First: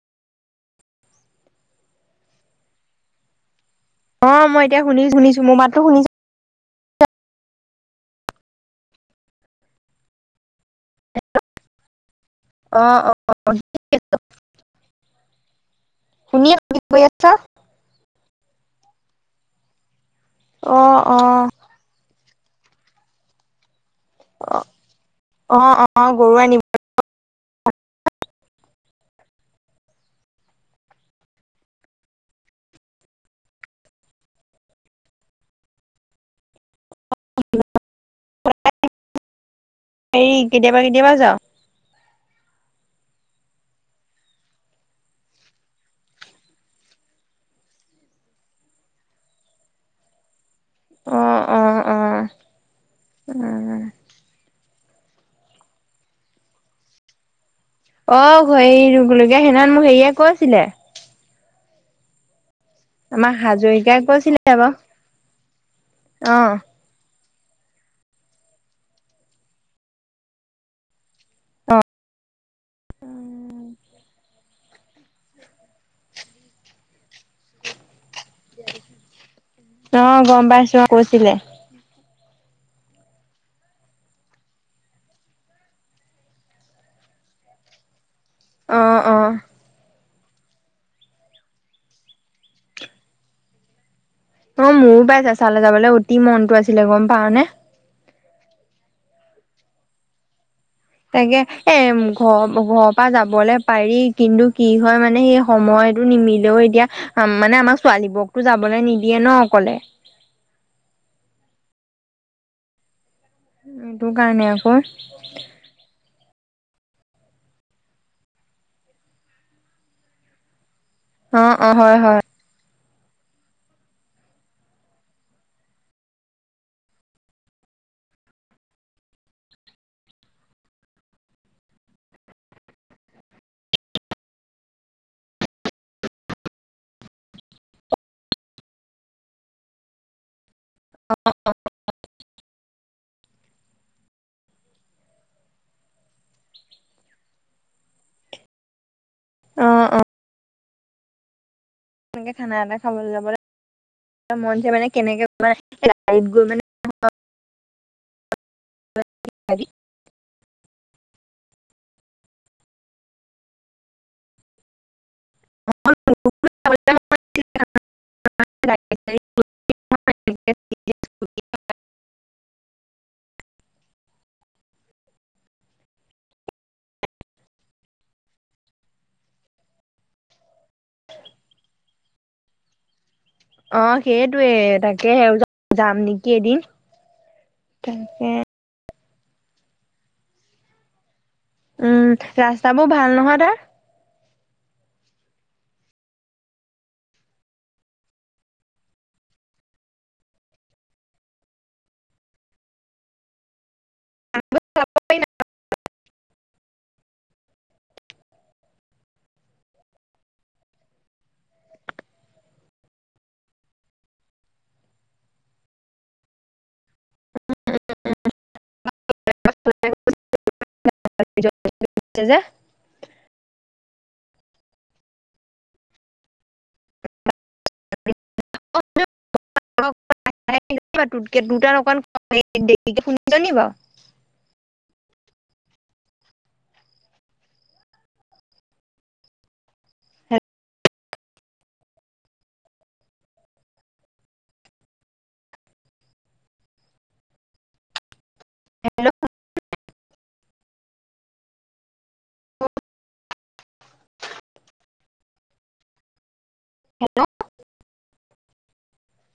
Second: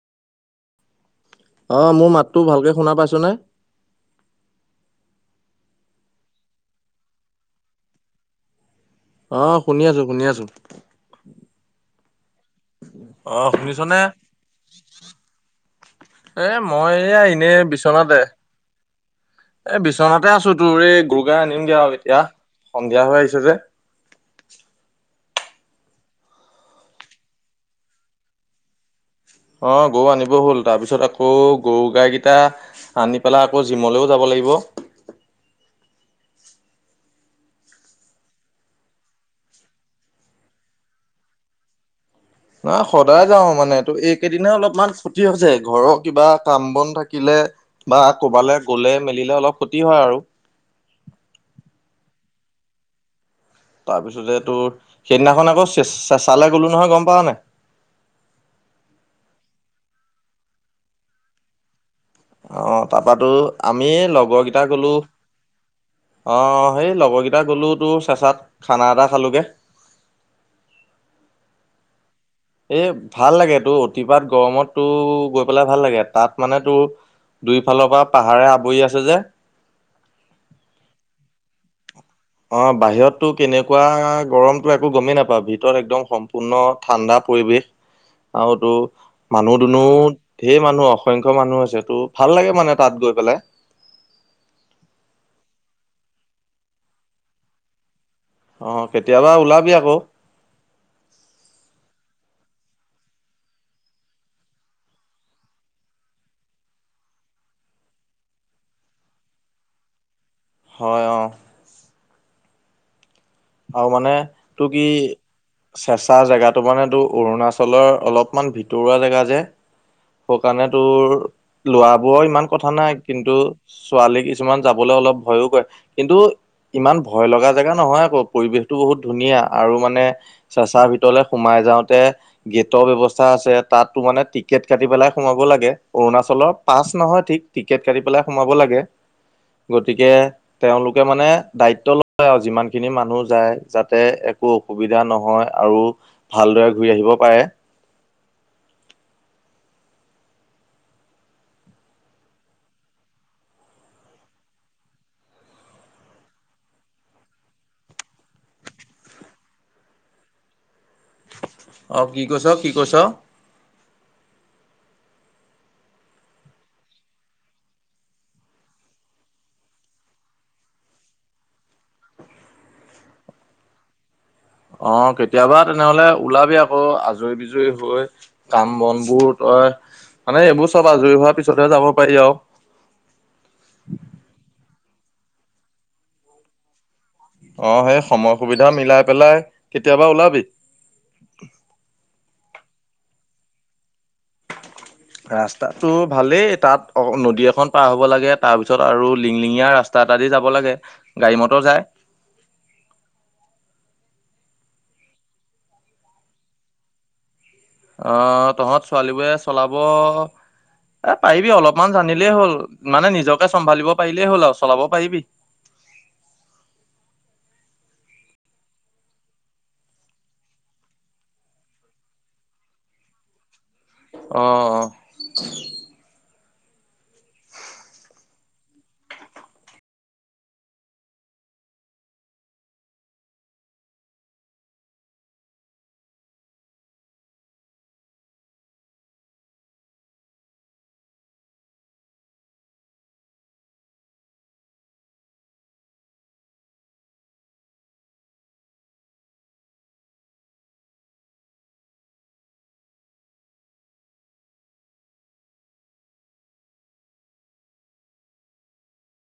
অঁ মোৰ মাতটো ভালকে শুনা পাইছনে? অঁ মই এতিয়া শুনি শুনিছো মোৰ মাততো শুনিছো। অঁ শুনি আছো, শুনি আছো। অ', অ', অঁহ শুনিছ নে? শুনি এ আছো কি মই কৰি এয়া আছা? এনেই বিচনাতে। এ বিচনাটে আছো তোৰ এই অ', গৰুগাই অ', আনিমগে আৰু এতিয়া, সন্ধিয়া হৈ আহিছে যে। অঁ অঁ অঁ গৰু আনিব- অঁ গৰু আনিব হ'ল তাৰপিছত আকৌ গৰু গাইগিটা- আনি পেলাই আকৌ জিমলেও যাব লাগিব। এই কেতিয়াবা কেতিয়াবা যাওঁ। না সদায় যাওঁ মানে তো এইকেইদিনে অলপমান খতি হৈছে, ঘৰৰ কিবা কাম বন থাকিলে- বা ক'বালে গ'লে মেলিলে অলপ খতি হয় আৰু। অঁ অঁ অঁ উম' তাপিছতে যে তোৰ সেইদিনাখন আকৌ চে চেচালে গলো নহয় গম পাও নাই? অঁ হেৰি ৰুগলগীয়া সেইনাত মোক হেৰিয়ে কৈছিলে। অঁ তাপাতো আমাৰ আমি হাজৰিকাই কৈছিলে লগৰ গিটা বাৰু গলো অ', অঁ- সেই লগৰগিটা গ'লোতো চেঁচাত খানা এটা খালোঁগে। অ', এ ভাল লাগে তো অতিপাত গৰমত তোৰ গৈ পেলাই ভাল লাগে, তাত মানে তোৰ- দুইফালৰ পৰা পাহাৰে আৱৰি আছে যে! অঁ গম পাইছো অঁ কৈছিলে। অঁ বাহিৰতটো কেনেকুৱা গৰমটো একো গমেই নাপাওঁ, ভিতৰত একদম সম্পূৰ্ণ ঠাণ্ডা পৰিৱেশ। আওটো। অ', অ', মানুহ দুনো ঢেই মানুহ অসংখ্য মানুহ আছে তো ভাল লাগে মানে তাত গৈ পেলাই। অঁ মোৰো পাই চেঁচা লে যাবলৈ অতি মনটো আছিলে গম পাও নে? অঁ কেতিয়াবা ওলাবি আকৌ। তাকে এ ঘৰ ঘৰৰ পা যাবলে পাৰি কিন্তু কি হয় মানে সেই- সময়টো নিমিলেও এতিয়া মানে আমাক ছোৱালীবোৰকতো যাবলৈ নিদিয়ে ন অকলে। হয় অঁ- আৰু মানে সেইটো কাৰণে তো আকৌ কি- চেঁচা জেগাটো মানেটো অৰুণাচলৰ অলপমান ভিতৰুৱা জেগা যে। স' কাণে তোৰ অ অ লোৱা হয় হয় বোৰৰ ইমান কথা নাই কিন্তু- ছোৱালী কিছুমান যাবলৈ অলপ ভয়ো কৰে কিন্তু, ইমান ভয় লগা জেগা নহয় আকৌ। পৰিৱেশটো বহুত ধুনীয়া আৰু মানে চেচা ভিতৰলে সোমাই যাওঁতে- গেট ব্যৱস্থা আছে তাততো মানে টিকট কাটি পেলাই সোমাব লাগে, অৰুণাচলৰ পাছ নহয় ঠিক- টিকেট কাটি পেলাই সোমাব লাগে। গতিকে, তেওঁলোকে মানে দায়িত্ব লয় আও যিমান খিনি মানুহ- যায় যাতে একো অসুবিধা নহয় আৰু ভালদৰে ঘূৰি আহিব পাৰে। অ সেনেকে খানা এটা খাবলৈ যাব মন যায় মানে কেনেকে বনাই লাইফ গৈ মানে অ' কি কৈছ কি কৈছ? [unintelligible] অ' কেতিয়াবা তেনেহলে ওলাবি আকৌ আজৰি বিজৰি হৈ কাম বনবোৰ তই মানে এইবোৰ চব আজৰি হোৱাৰ পিছতহে যাব পাৰি আও অ সেইটোৱে তাকেহে পিছত যাম নেকি এদিন। অ' সেই তাকে সময় সুবিধা মিলাই পেলাই কেতিয়াবা ওলাবি। উম ৰাস্তাবোৰ ভাল নহয় তাৰ? ৰাস্তাটো ভালেই তাত অ নদী এখন পাৰ হ'ব লাগে, তাৰ পিছত আৰু লিংলিঙীয়া ৰা তাত আজি যাব লাগে গাড়ী মটৰ যায়। [unintelligible] অ' তহঁত ছোৱালীবোৰে চলাব এ পাৰিবি অলপমান জানিলেই হ'ল মানে নিজক তই চম্ভালিব পাৰিলেই হল আৰু চলাব পাৰিবি। [unintelligible] আছে যে অ অ [unintelligible] তোতকে দুটাত অকমান দেৰিকে শুনিছ নি বাও হেল্ল অ হেল্ল